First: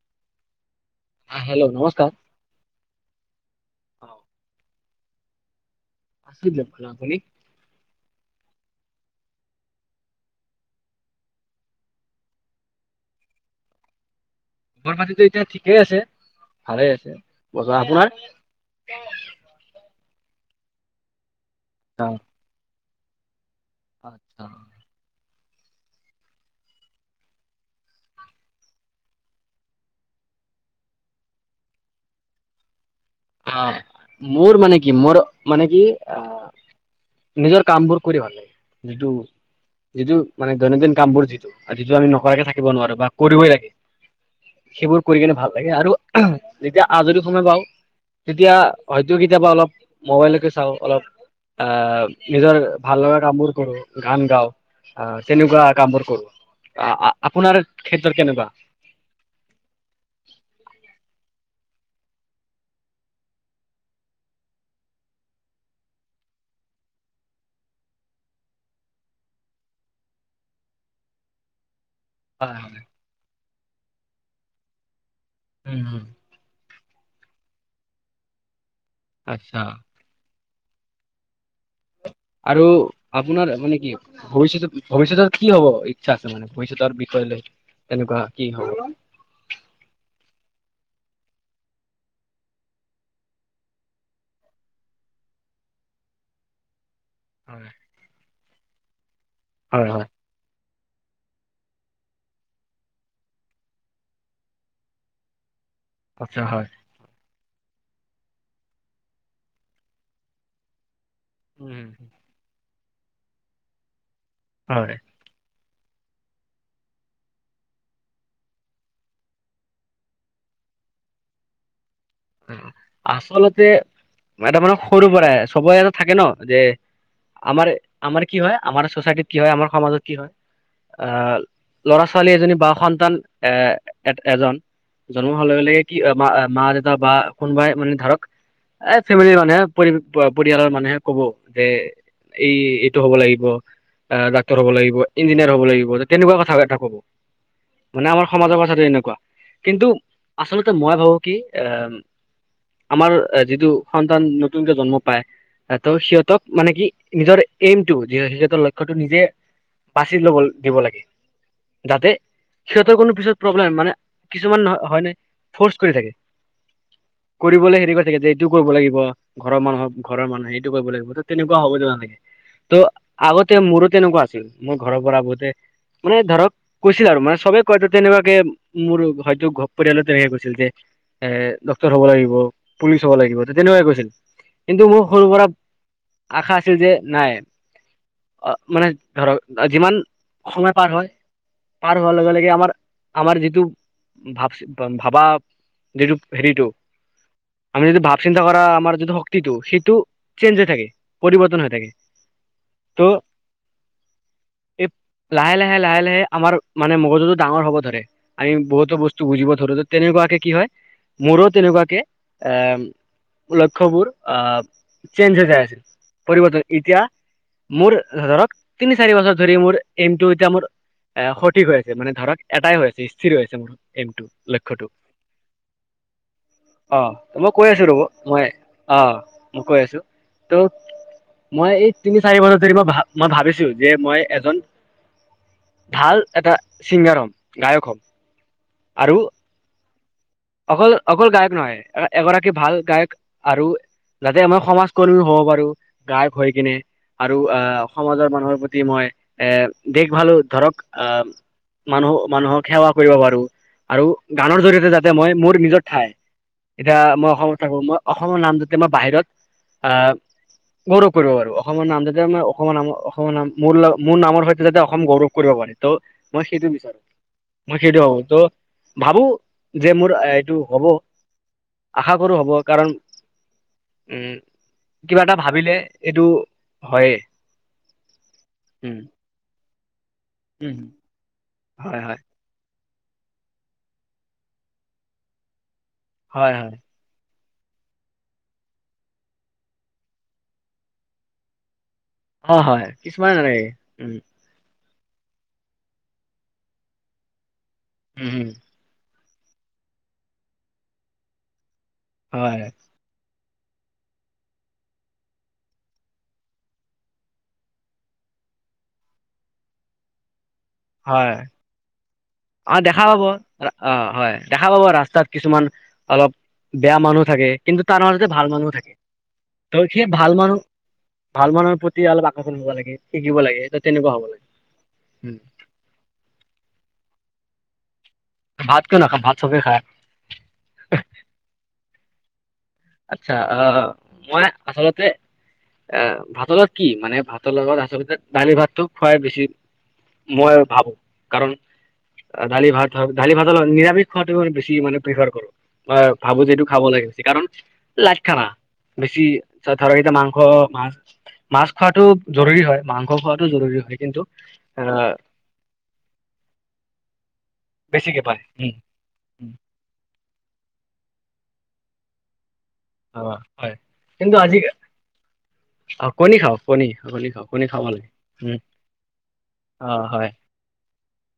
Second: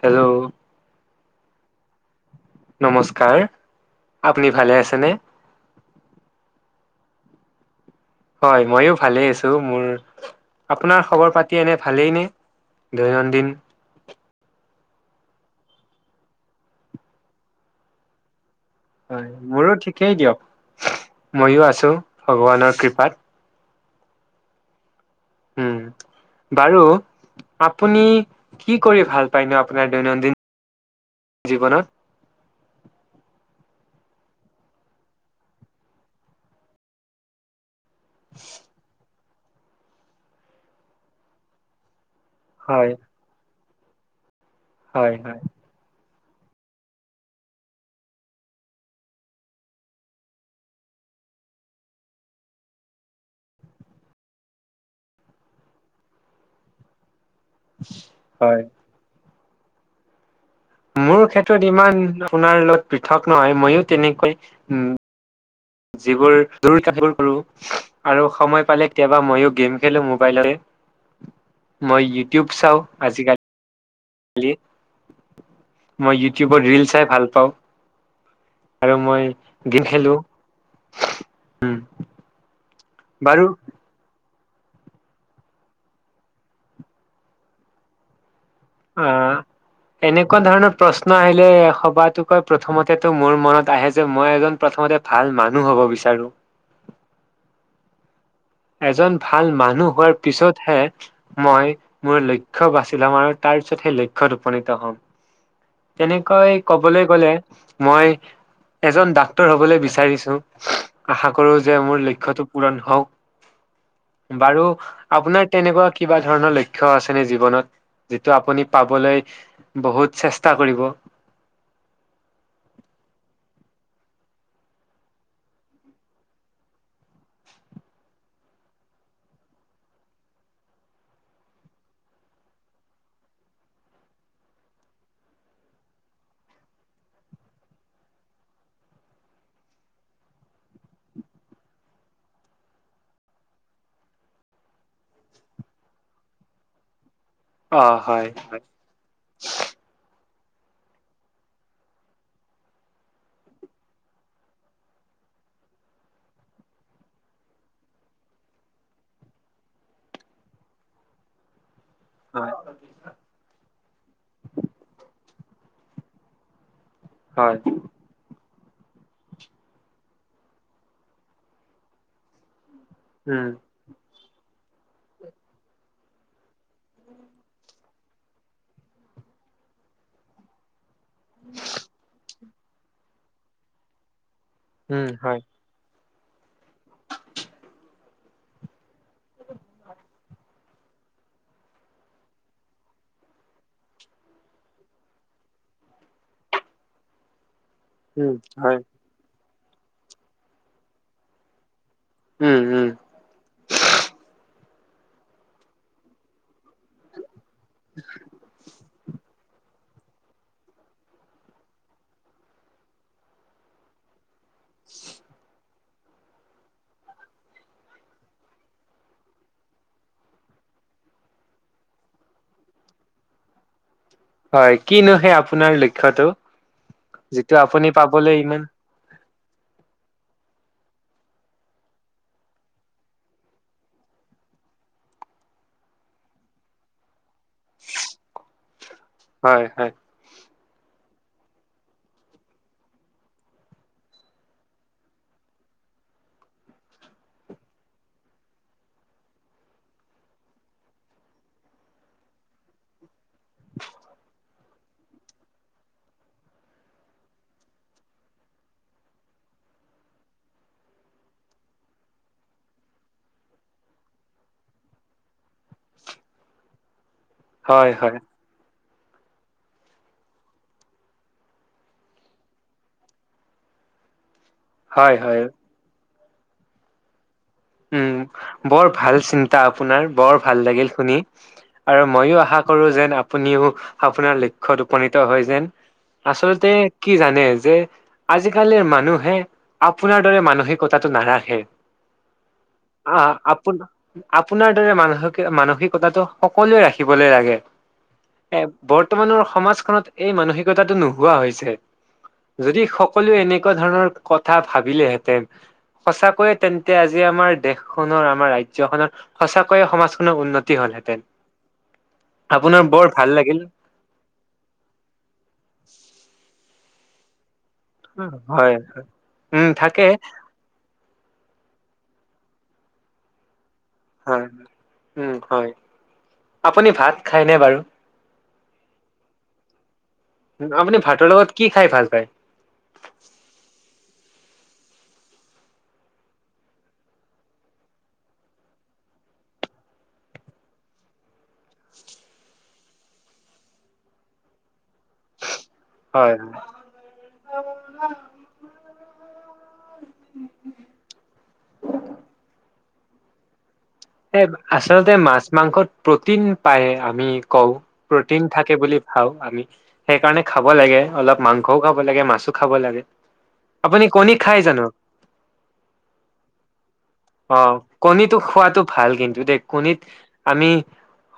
Hello আহ hello, নমস্কাৰ। নমস্কাৰ, অ আপুনি ভালে আছেনে? আছো ভালেদিয়ক আপুনি? হয় ময়ো ভালেই আছোঁ মোৰ, আপোনাৰ খবৰ পাতি এনে ভালেইনে দৈনন্দিন? খবৰ পাতিতো এতিয়া ঠিকেই আছে, ভালে আছে বজোৱা আপোনাৰ? হয় মোৰো ঠিক কেই দিয়ক। ময়ো আছো অ, ভগৱানৰ কৃপা সাত- আচ্ছা। উম, বাৰু আপুনি কি কৰি ভাল পায় ন আপোনাৰ দৈনন্দিন জীৱনত? অ, মোৰ মানে কি, মোৰ মানে কি, অ নিজৰ কামবোৰ কৰি ভাল লাগে যিটো যিটো মানে দৈনন্দিন কাম বোৰ যিটো আৰু যিটো আমি ন নকৰাকে থাকিব হয় নোৱাৰো বা কৰিবই লাগে। সেইবোৰ হয় কৰি কিনে হয় ভাল লাগে আৰু তেতিয়া আজৰি সময় পাওঁ তেতিয়া, হয়তো কেতিয়াবা অলপ মোবাইলকে চাওঁ অলপ আহ নিজৰ ভাল লগা কাম বোৰ কৰো গান গাওঁ আহ তেনেকুৱা কাম বোৰ কৰো, আহ আপোনাৰ ক্ষেত্ৰত কেনেকুৱা? হয় [inaudible] মোৰ ক্ষেত্ৰত ইমান আপোনাৰ লগত পৃথক নহয় মইও তেনেকৈ, উম যিবোৰ কোৰ কৰো আৰু সময় পালে কেতিয়াবা মইয়ো গেম খেলো মোবাইলতে। মই ইউটিউব হয় চাওঁ হয় আজিকালি হলে উম উম মই ইউটিউবৰ ৰিল চাই ভাল পাওঁ। আৰু মই আচ্ছা গেম খেলো উম। দুটো আপোনাৰ মানে কি? ভৱিষ্যতত, ভৱিষ্যতত কি হব ইচ্ছা আছে, মানে ভৱিষ্যতৰ বিষয় লৈ তেনেকুৱা কি হব অ এনেকুৱা ধৰণৰ প্ৰশ্ন আহিলে সবাতোকৈ প্ৰথমতেতো মোৰ মনত আহে যে মই এজন প্ৰথমতে ভাল মানুহ হব বিচাৰো। হয় এজন ভাল হয় মানুহ হয় হোৱাৰ পিছতহে মই মোৰ লক্ষ্য বাচি লাম আৰু তাৰ পিছত সেই লক্ষ্যয়ত উপনীত হ'ম। আচ্ছা তেনেকৈ হয় কবলৈ গ'লে মই এজন ডাক্তৰ হবলৈ বিচাৰিছো আশা কৰো যে উম, মোৰ লক্ষ্যটো পুৰণ হক বাৰু হয় আপোনাৰ তেনেকোৱা কিবা ধৰণৰ লক্ষ্য আছে নে জীৱনত যিটো আপুনি পাবলৈ চেষ্ট ষ্টা কৰিব আচলতে এটা মানে সৰু পৰাই চবৰে এটা থাকে ন যে আমাৰ আমাৰ কি হয় আমাৰ চচাইটিত কি হয় আমাৰ সমাজত কি হয় আহ ল'ৰা ছোৱালী এজনী বা সন্তান এ এ এজন জন্ম হলে বোলে কি মা দে তা বা কোনোবাই মানে ধৰক এ ফেমিলিৰ মানুহে পৰিয়ালৰ মানুহে কব যে এই এইটো হব লাগিব আহ ডাক্তৰ হব লাগিব ইঞ্জিনিয়াৰ হব লাগিব তেনেকোৱা কথা এটা কব অ' মানে হয়, আমাৰ সমাজৰ হয়, কথাটো এনেকোৱা কিন্তু আচলতে মই ভাবো কি এ আমাৰ যিটো সন্তান নতুনকে জন্ম পায় ত' সিহঁতক মানে কি নিজৰ এইমটো সিহঁতৰ লক্ষ্যটো নিজে বাচি ল'ব দিব লাগে যাতে হয়, সিহঁতৰ কোনো পিছত প্ৰব্লেম মানে কিছুমান নহয় হয় নাই ফ'ৰ্চ কৰি থাকে হয় কৰিবলৈ হেৰি কৰি থাকে যে এইটো কৰিব লাগিব ঘৰৰ মানুহক ঘৰৰ মানুহে সেইটো কৰিব লাগিব ত তেনেকোৱা হ'ব নালাগে তো উম, আগতে মোৰো তেনেকোৱা আছিল মই ঘৰৰ পৰা বহুতে মানে ধৰক কৈছিল আৰু মানে চবে কয় তেনেকুৱাকে মোৰ হয়তো ঘ পৰিয়ালত তেনেকে কৈছিল যে [unintelligible] এ ডক্তৰ হ'ব লাগিব পুলিচ হব লাগিব তেনেকোৱাই কৈছিল কিন্তু মোৰ উম, সৰু হয়, পৰা আশা আছিল যে নাই মানে ধৰক যিমান সময় পাৰ হয় পাৰ হোৱাৰ লগে লগে আমাৰ আমাৰ যিটো ভাব ভাবা যিটো হেৰিটো আম যদি ভাব উম, চিন্তা কৰা হয়। আমাৰ যদি শ ক্তিটো সেইটো চেঞ্জ হৈ থাকে পৰিৱৰ্তন হৈ থাকে উম উম ত' এই লাহে লাহে লাহে লাহে আমাৰ মানে মগজুতো ডাঙৰ হ'ব ধৰে আমি বহুতো বস্তু বুজিব ধৰো যে তেনেকোৱাকে কি হয় মোৰো তেনেকোৱাকে এ লক্ষ্যবোৰ অ চেঞ্জ হৈ যায় আছিল পৰিৱৰ্তন এতিয়া মোৰ ধৰক তিনি-চাৰি বছৰ ধৰি মোৰ এইমটো এতিয়া মোৰ এ সঠিক হৈ আছে মানে ধৰক এটাই হৈ আছে স্থিৰ হৈ আছে মোৰ। এইমটো হয় লক্ষ্যটো কিনো সেই আপোনাৰ লক্ষ্যটো অ মই যিটো কৈ আছো আপুনি ৰ'ব পাবলে মই ইমান অ কৈ আছোঁ, ত' মই এই তিনি-চাৰিবছৰ ধৰি মই মই ভাবিছোঁ যে মই এজন ভাল এটা চিংগাৰ হ'ম। গায়ক হম। আৰু হয়, হয়, অকল- অকল গায়ক নহয়। এগৰাকী ভাল গায়ক আৰু যাতে মই সমাজকৰ্মীও হব পাৰোঁ, গায়ক হৈ কিনে। আৰু অ' সমাজৰ মানুহৰ প্ৰতি মই এ- দেক ভালো ধৰক, অ' মানুহ- মানুহক সেৱা কৰিব পাৰোঁ। আৰু গানৰ জৰিয়তে যাতে মই মোৰ নিজৰ ঠাই, এতিয়া মই অসমত থাকোঁ। মই অসমৰ নাম যাতে মই বাহিৰত, অ'- গৌৰৱ কৰিব পাৰোঁ। অসমৰ নাম যাতে, মই অসমৰ নাম- অসমৰ নাম- মোৰ ল- মোৰ নামৰ সৈতে যাতে অসম গৌৰৱ কৰিব পাৰে। তো মই সেইটো বিচাৰোঁ। মই হয়, সেইটো হয়, ভাবোঁ, তো ভাবোঁ যে মোৰ এইটো হ'ব। আশা কৰোঁ হ'ব, কাৰণ উম হয়, কিবা এটা হয়, ভাবিলে এইটো হয়ে। উম। বৰ উম ভাল চিন্তা আপোনাৰ বৰ ভাল উম লাগিল শুনি। হয় আৰু হয় ময়ো আশা ক কৰোঁ যেন আপুনিও আপোনাৰ লক্ষ্যত উপনীত হয় যেন। হয় আচলতে হয় কি জানে? যে আজিকালিৰ মানুহে আপোনাৰ দৰে মানসিকতাটো নাৰাখে। অ হয় কিছুমান অ' এনেকে আপোনা- উম আপোনাৰ মানসিক- মানসিকতাটো সকলোৱে ৰাখিবলৈ লাগে। উম উম এ বৰ বৰ্তমানৰ সমাজখনত এই মানসিকতাটো নোহোৱা হৈছে। হয় যদি সকলোৱে এনেক কুৱা ধৰণৰ কথা ভাবিলেহেঁতেন, সঁচাকৈয়েই তেন্তে আ জি আমাৰ দেশখনৰ, আমাৰ ৰাজ্যখনৰ, সঁচাকৈয়ে সমাজখনৰ উন্ন তি হ'লহেঁতেন। হয় অ' আপোনাৰ দেখা বৰ পাব। ভাল লাগিল অ' হয়। দেখা পাব ৰাস্তাত কিছুমান অলপ বেয়া মানুহ থাকে। কিন্তু তাৰ মাজতে ভাল মানুহো হয় থাকে। উম তো সেই থাকে ভাল মানুহ ভাল মানুহৰ প্ৰতি অলপ আকৰ্ষণ হব লাগে, শিকিব লাগে। তেনেকুৱা হ'ব লাগে হয়। উম, হয়। আপুনি ভাত খাইনে বাৰু? ভাত কিয় নাখাম? ভাত চবে খায়। আপুনি ভাতৰ লগত কি খাই ভাল পায়? আচ্ছা। অ'- মই আচলতে অ'- ভাতৰ লগত কি, মানে ভাতৰ লগত আচলতে দালি-ভাতটো খুৱাই বেছি মই ভাবো। কাৰণ দালি-ভাত হয়- দালি-ভাতৰ লগ- নিৰামিষ খোৱাটো ম‌ই বেছি মানে প্ৰেফাৰ কৰোঁ। মই হয় ভাবোঁ যে হয়, এইটো খাব লাগে, হৈছে কাৰণ লাইট খানা। বেছি চোৱা ধৰা, এতিয়া মাংস, মাছ- মাছ খোৱাটো জৰুৰী হয়। মাংস খোৱাটো জৰুৰী হয়। কিন্তু এ, আহ আচলতে মাছ মাংসত প্ৰটিন পায় আমি কওঁ। বেছিকে পায় প্ৰটিন থাকে বুলি খাওঁ উম, আমি। সেই কাৰণে, খাব লাগে। অলপ মাং সও খাব লাগে, মাছো খাব লাগে। অ'! হয়। আপুনি কণী কিন্তু, আজি খাই জানো? কণী খাওঁ। কণী, কণী খাওঁ। কণী অ' খাব লাগে। কণীটো উম! খোৱাটো ভাল কিন্তু, দে অ কণীত হয় আমি,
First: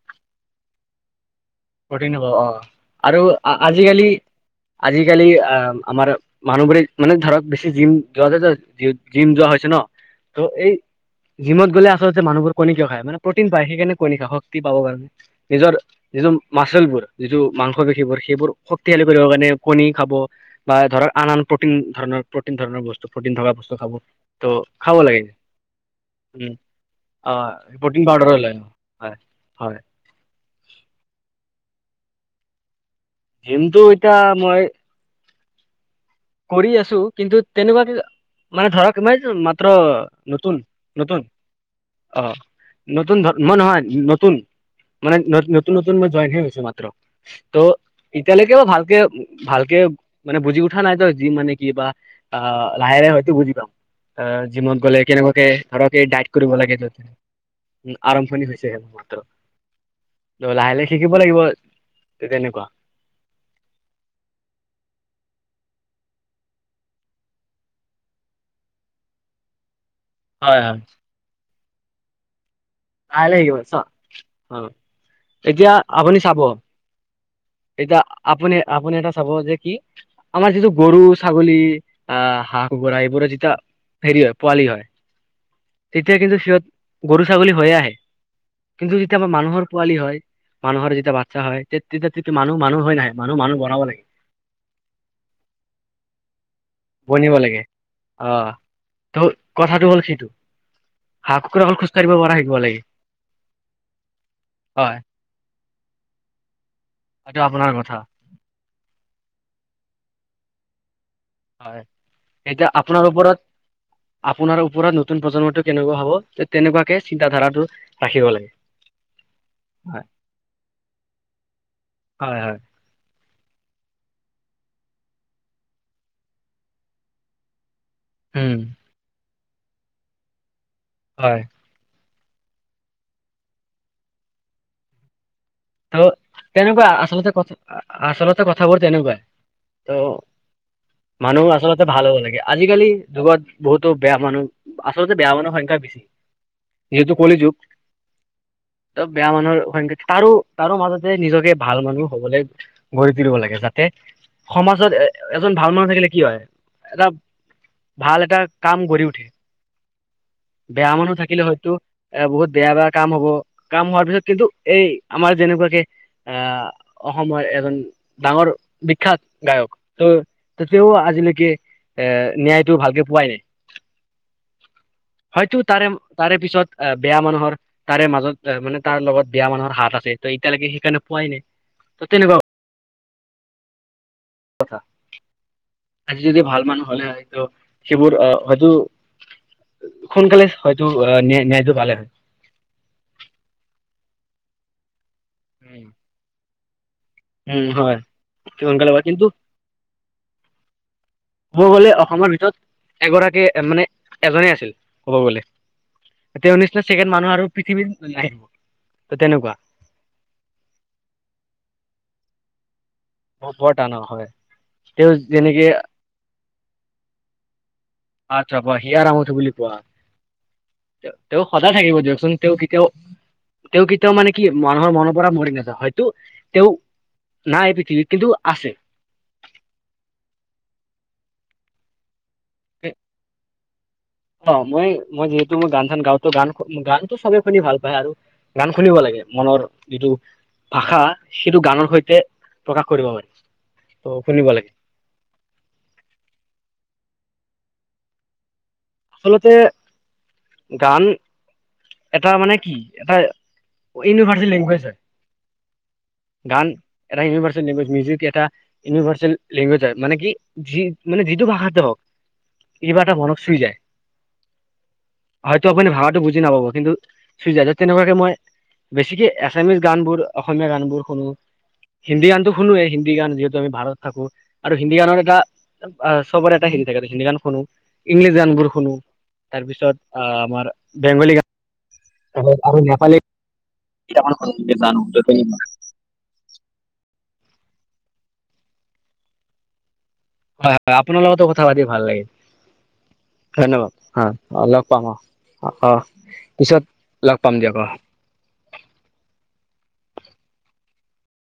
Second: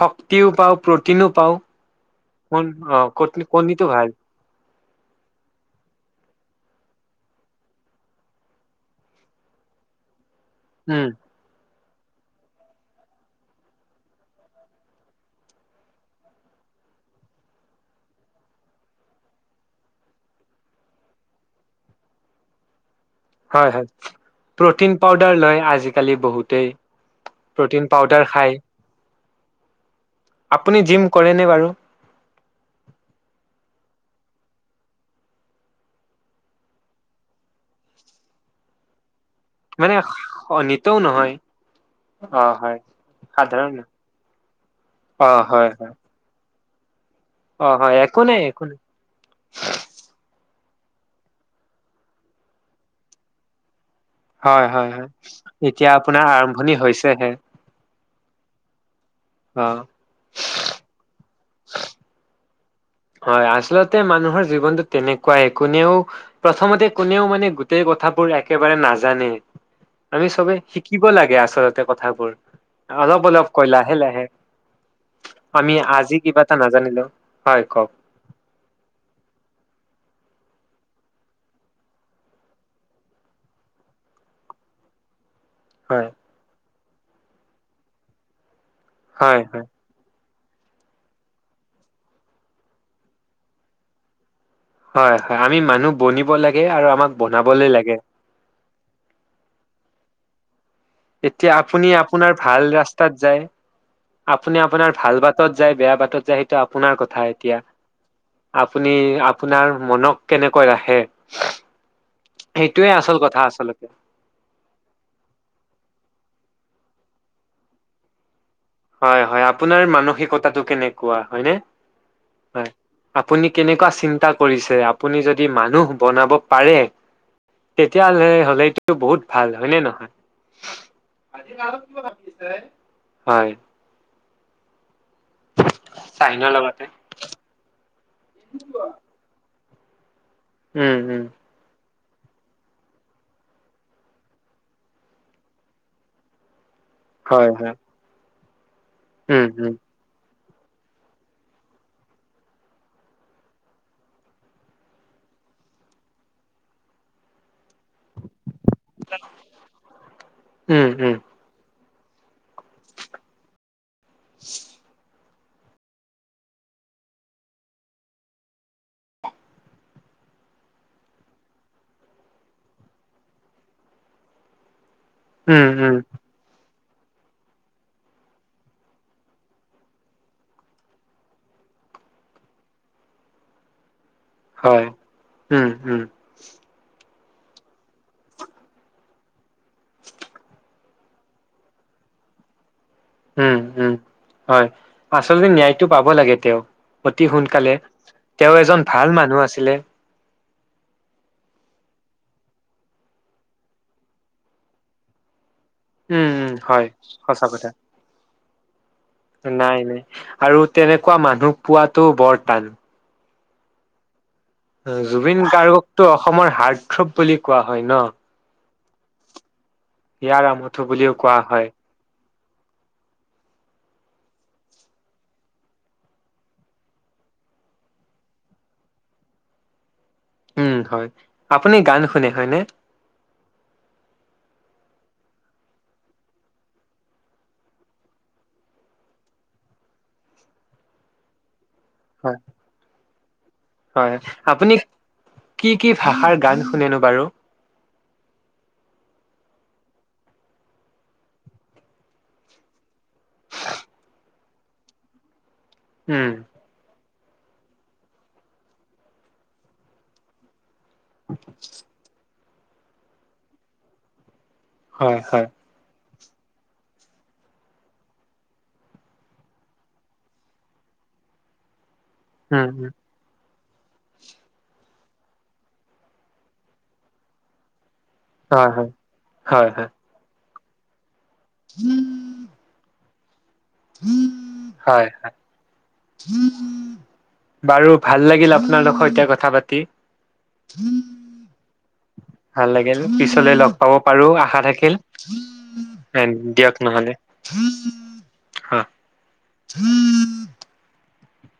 শক্তিও পাওঁ। প্ৰ'টিনো পাওঁ। প্ৰটিন অ'! অ'! অ' আৰু কণীটো আজিকালি, ভাল আজিকালি আঁ আমাৰ মানুহ বোৰে মানে, ধৰক বেছি জিম যোৱা য জিম যোৱা হৈছে ন'। ত' এই, উম। জিমত গ'লে [unintelligible] যে মানুহবোৰ কণী কিয় খায়! মানে, প্ৰটিন পায়। সেইকাৰণে, কণী খায় শক্তি পাব কাৰণে। নিজৰ যি মাচলবোৰ যিটো মাংস পেশীবোৰ, সেইবোৰ শক্তিশালী কৰিব কাৰণে, কণী খাব বা ধৰক আন, আন প্ৰ'টিন ধৰণৰ, প্ৰ'টিন ধৰণৰ বস্তু প্ৰটিন থকা হয় বস্তু হয় খাব। ত' প্ৰটিন খাব লাগে। পাউদাৰ লয় আজিকালি উম বহুতেই। আঁ প্ৰ'টিন পাউদাৰ পাউদাৰো খায়। লয়। হয়! আপুনি জিম কৰেনে বাৰু? জিমটো এতিয়া মই কৰি আছোঁ। কিন্তু, তেনেকুৱা মানে, ধৰক ইমান মাত্ৰ, মানে নতুন, নিতৌ নতুন নহয় অ'! নতুন ধৰ মই সাধাৰণ নহয়! নতুন মানে, অ হয় নতুন হয় নতুন মই জইন হে হৈছো মানে। ত' অ হয় একো নাই ইতিয়ালৈকে একো বা নাই ভালকে, ভালকে মানে বুজি উ উঠা নাই তই? যি মানে, কিবা অ'! লাহে, লাহে হয়তো বুজি পাম। আঁ হয় জিমত হয় গ'লে হয় কেনেকুৱাকে এতিয়া ধৰক আপোনাৰ ডাইট কৰিব আৰম্ভণি লাগে। য হৈছেহে আৰম্ভণি হৈছে হে। ত' অ লাহে, লাহে শিকিব লাগিব। তেতিয়া কেনেকুৱা? হয়। আচলতে, মানুহৰ জীৱনটো তেনেকুৱাই। কোনেও প্ৰথমতে, কোনেও মানে, গোটেই কথাবোৰ একেবাৰে নাজানে। আমি চবে হয় হয় শিকিব লাগে আচল তে কথাবোৰ। অলপ, লাহে অলপ শিকিব কৈ চ লাহে, লাহে। অ এতিয়া আমি, আজি আপুনি চাব কিবা এটা নাজানিলোঁ। হয়! কওক এতিয়া আপুনি, আপুনি এটা চাব যে কি আমাৰ যিটো গৰু, ছাগলী আঁ হাঁহ, কুকুৰা এইবোৰ যেতিয়া হেৰি হয় পোৱালি হয়। হয় তেতিয়া কিন্তু, সিহঁত গৰু, ছাগলী হৈ আহে। কিন্তু, যেতিয়া আমাৰ হয় মানুহৰ হয় পোৱালি হয় মানুহৰ যেতিয়া বাচ্চা হয় তে তেতিয়া তেতিয়া মানুহ মানুহ হৈ নাহে, মানুহ মানুহ বনাব লাগে। হয় হয় আমি মানুহ বনিব লাগে আৰু আমাক বনাবলৈ লাগে। টো [inaudible] এতিয়া আপুনি আপোনাৰ ভাল? ভাল ৰাস্তাত যায় আপুনি আপোনাৰ হয় ভাল বাটত যায় বেয়া বাটত যায়। সেইটো আপোনাৰ কথা এইটো এতিয়া আপোনাৰ কথা আপুনি আপোনাৰ মনক কেনেকৈ ৰাখে। হয়। এতিয়া সেইটোয়ে আপোনাৰ আচল কথা আচলতে ওপৰত আপোনাৰ ওপৰত নতুন প্ৰজন্মটো কেনেকুৱা হ'ব তেনেকুৱাকে চিন্তা ধাৰাটো ৰাখিব লাগে। হয় হয় আপোনাৰ হয় মানসিকতাটো কেনেকুৱা হয় নে হয়। আপুনি কেনেকুৱা চিন্তা কৰিছে আপুনি যদি মানুহ বনাব পাৰে। তেতিয়াহলে উম হ'লেটো বহুত ভাল হয়নে নহয়? হয় আজি ন কিিব [unintelligible] হয়। অ' চাইনৰ লগতে তেনেকুৱা আচলতে ক আচলতে কথাবোৰ তেনেকুৱাই অহ। উম উম ভাল হ'ব লাগে। আজিকালি যুগত বহুতো বেয়া মানুহ আচলতে বেয়া মানুহৰ সংখ্যা বেছি। যিহেতু কলি হয় যুক হয় অহ বেয়া উম মানুহৰ উম সংখ্যা তাৰো তাৰো মাজতে নিজকে ভাল মানুহ হ'বলৈ গঢ়ি তুলিব লাগে। যাতে সমাজত এ এজন ভাল মানুহ থাকিলে কি হয় এটা ভাল এটা কাম গঢ়ি উঠে উম বেয়া মানুহ উম থাকিলে হয়তো। এ বহুত বেয়া বেয়া কাম হ'ব কাম হোৱাৰ পিছত কিন্তু এই আমাৰ যেনেকুৱাকে আহ অসমৰ এজন ডাঙৰ বিখ্যাত গায়ক তহঁ তেওঁ আজিলৈকে এ ন্যায়টো ভালকে পোৱাই নাই। হয় তো উম তাৰে উম তাৰে পিছত অ' বেয়া মানুহৰ তাৰে মাজত মানে তাৰ লগত বেয়া মানুহৰ হাত আছে ত এতিয়ালৈকে সেইকাৰণে পোৱাই নাই ত তেনেকুৱা কথা হয় উম উম আজি যদি ভাল মানুহ হ'লে হয় ত সেইবোৰ আহ হয়তো। সোনকালে হয়। টো ন্যায়টো পালে। উম উম হয়। আচলতে ন্যায়তটো পাব লাগে তেওঁ [unintelligible] অতি উম সোনকালে হয় তেওঁ এজন সোনকালে হয়। ভাল কিন্তু মানুহ আছিলে। ক'ব গলে অসমৰ ভিতৰত এগৰাকী মানে এজনে আছিল ক'ব গলে। উম উম তেওঁ নিচিনা হয় ছেকেণ্ড মানুহ সঁচা আৰু কথা পৃথিৱীত নাই নাই নাই আৰু তেনেকুৱা মানুহ পোৱাতো বৰ টান [unintelligible] অ বৰ টান হয়। তেওঁ জুবিন যেনেকে গাৰ্গক টো অসমৰ হাৰ্থৰৱ বুলি কোৱা হয় ন। [unintelligible] আচ্ছা ব হিয়া আমঠু বুলি কোৱা হয় [unintelligible] হিয়াৰ আমঠু বুলিও কোৱা হয়। দিয়কচোন [unintelligible] তেওঁ কেতিয়াও তেওঁ কেতিয়াও মানে কি মানুহৰ মনৰ পৰা মৰি নাযায় হয়তো তেওঁ নাই পৃথিৱীত কিন্তু আছে। উম হয় আপুনি গান শুনে নে নে? অ মই মই যিহেতু মই গান চান গাওঁতো গান গানতটো চবে শুনি ভাল পায় আৰু গান শুনিব লাগে মনৰ যিটো ভাষা সেইটো গানৰ সৈতে হয় প্ৰকাশ কৰিব পাৰি। ত' হয় শুনিব লাগে আপুনি কি কি ভাষাৰ গান শুনেনো বাৰু। আচলতে গান এটা মানে কি এটা ইউনিভাৰ্চেল লেংগুৱেজ হয়। উম গান এটা ইউনিভাৰ্চেল লেংগুৱেজ মিউজিক এটা ইউনিভাৰ্চেল লেংগুৱেজ হয় মান কি যি মানে যিটো ভাষাতে হওক কিবা এটা মনক চুই যায়। হয় হয় হয়তো আপুনি ভাষাটো বুজি নাপাব কিন্তু চুই যায় তেনেকুৱাকে মই বেছিকে এছামিছ গান বোৰ অসমীয়া গান বোৰ শুনো। হিন্দী গানটো উম শুনোয়ে উম গান যহ আমি ভাৰতত থাকো আৰু হিন্দী গানৰ এটা চবৰে এটা হেৰি থাকে হিন্দী গান শুনো। ইংলিচ গান বোৰ হয় শুনো হয় হয় হয় তাৰপিছত আ আমাৰ। বেংগলী গান আৰু নেপালী এতিয়া আকৌ হলগে জনো হয় হয়। [unintelligible] বাৰু ভাল লাগিল আপোনালোকৰ সৈতে কথা পাতি হয় হয় আপোনাৰ লগতো কথা পাতি ভাল লাগিল ভাল লাগিল পিছলৈ লগ ধন্যবাদ পাব পাৰো আশা অ লগ থাকিল পাম অ অ পিছত লগ পাম দিয়ক অ হা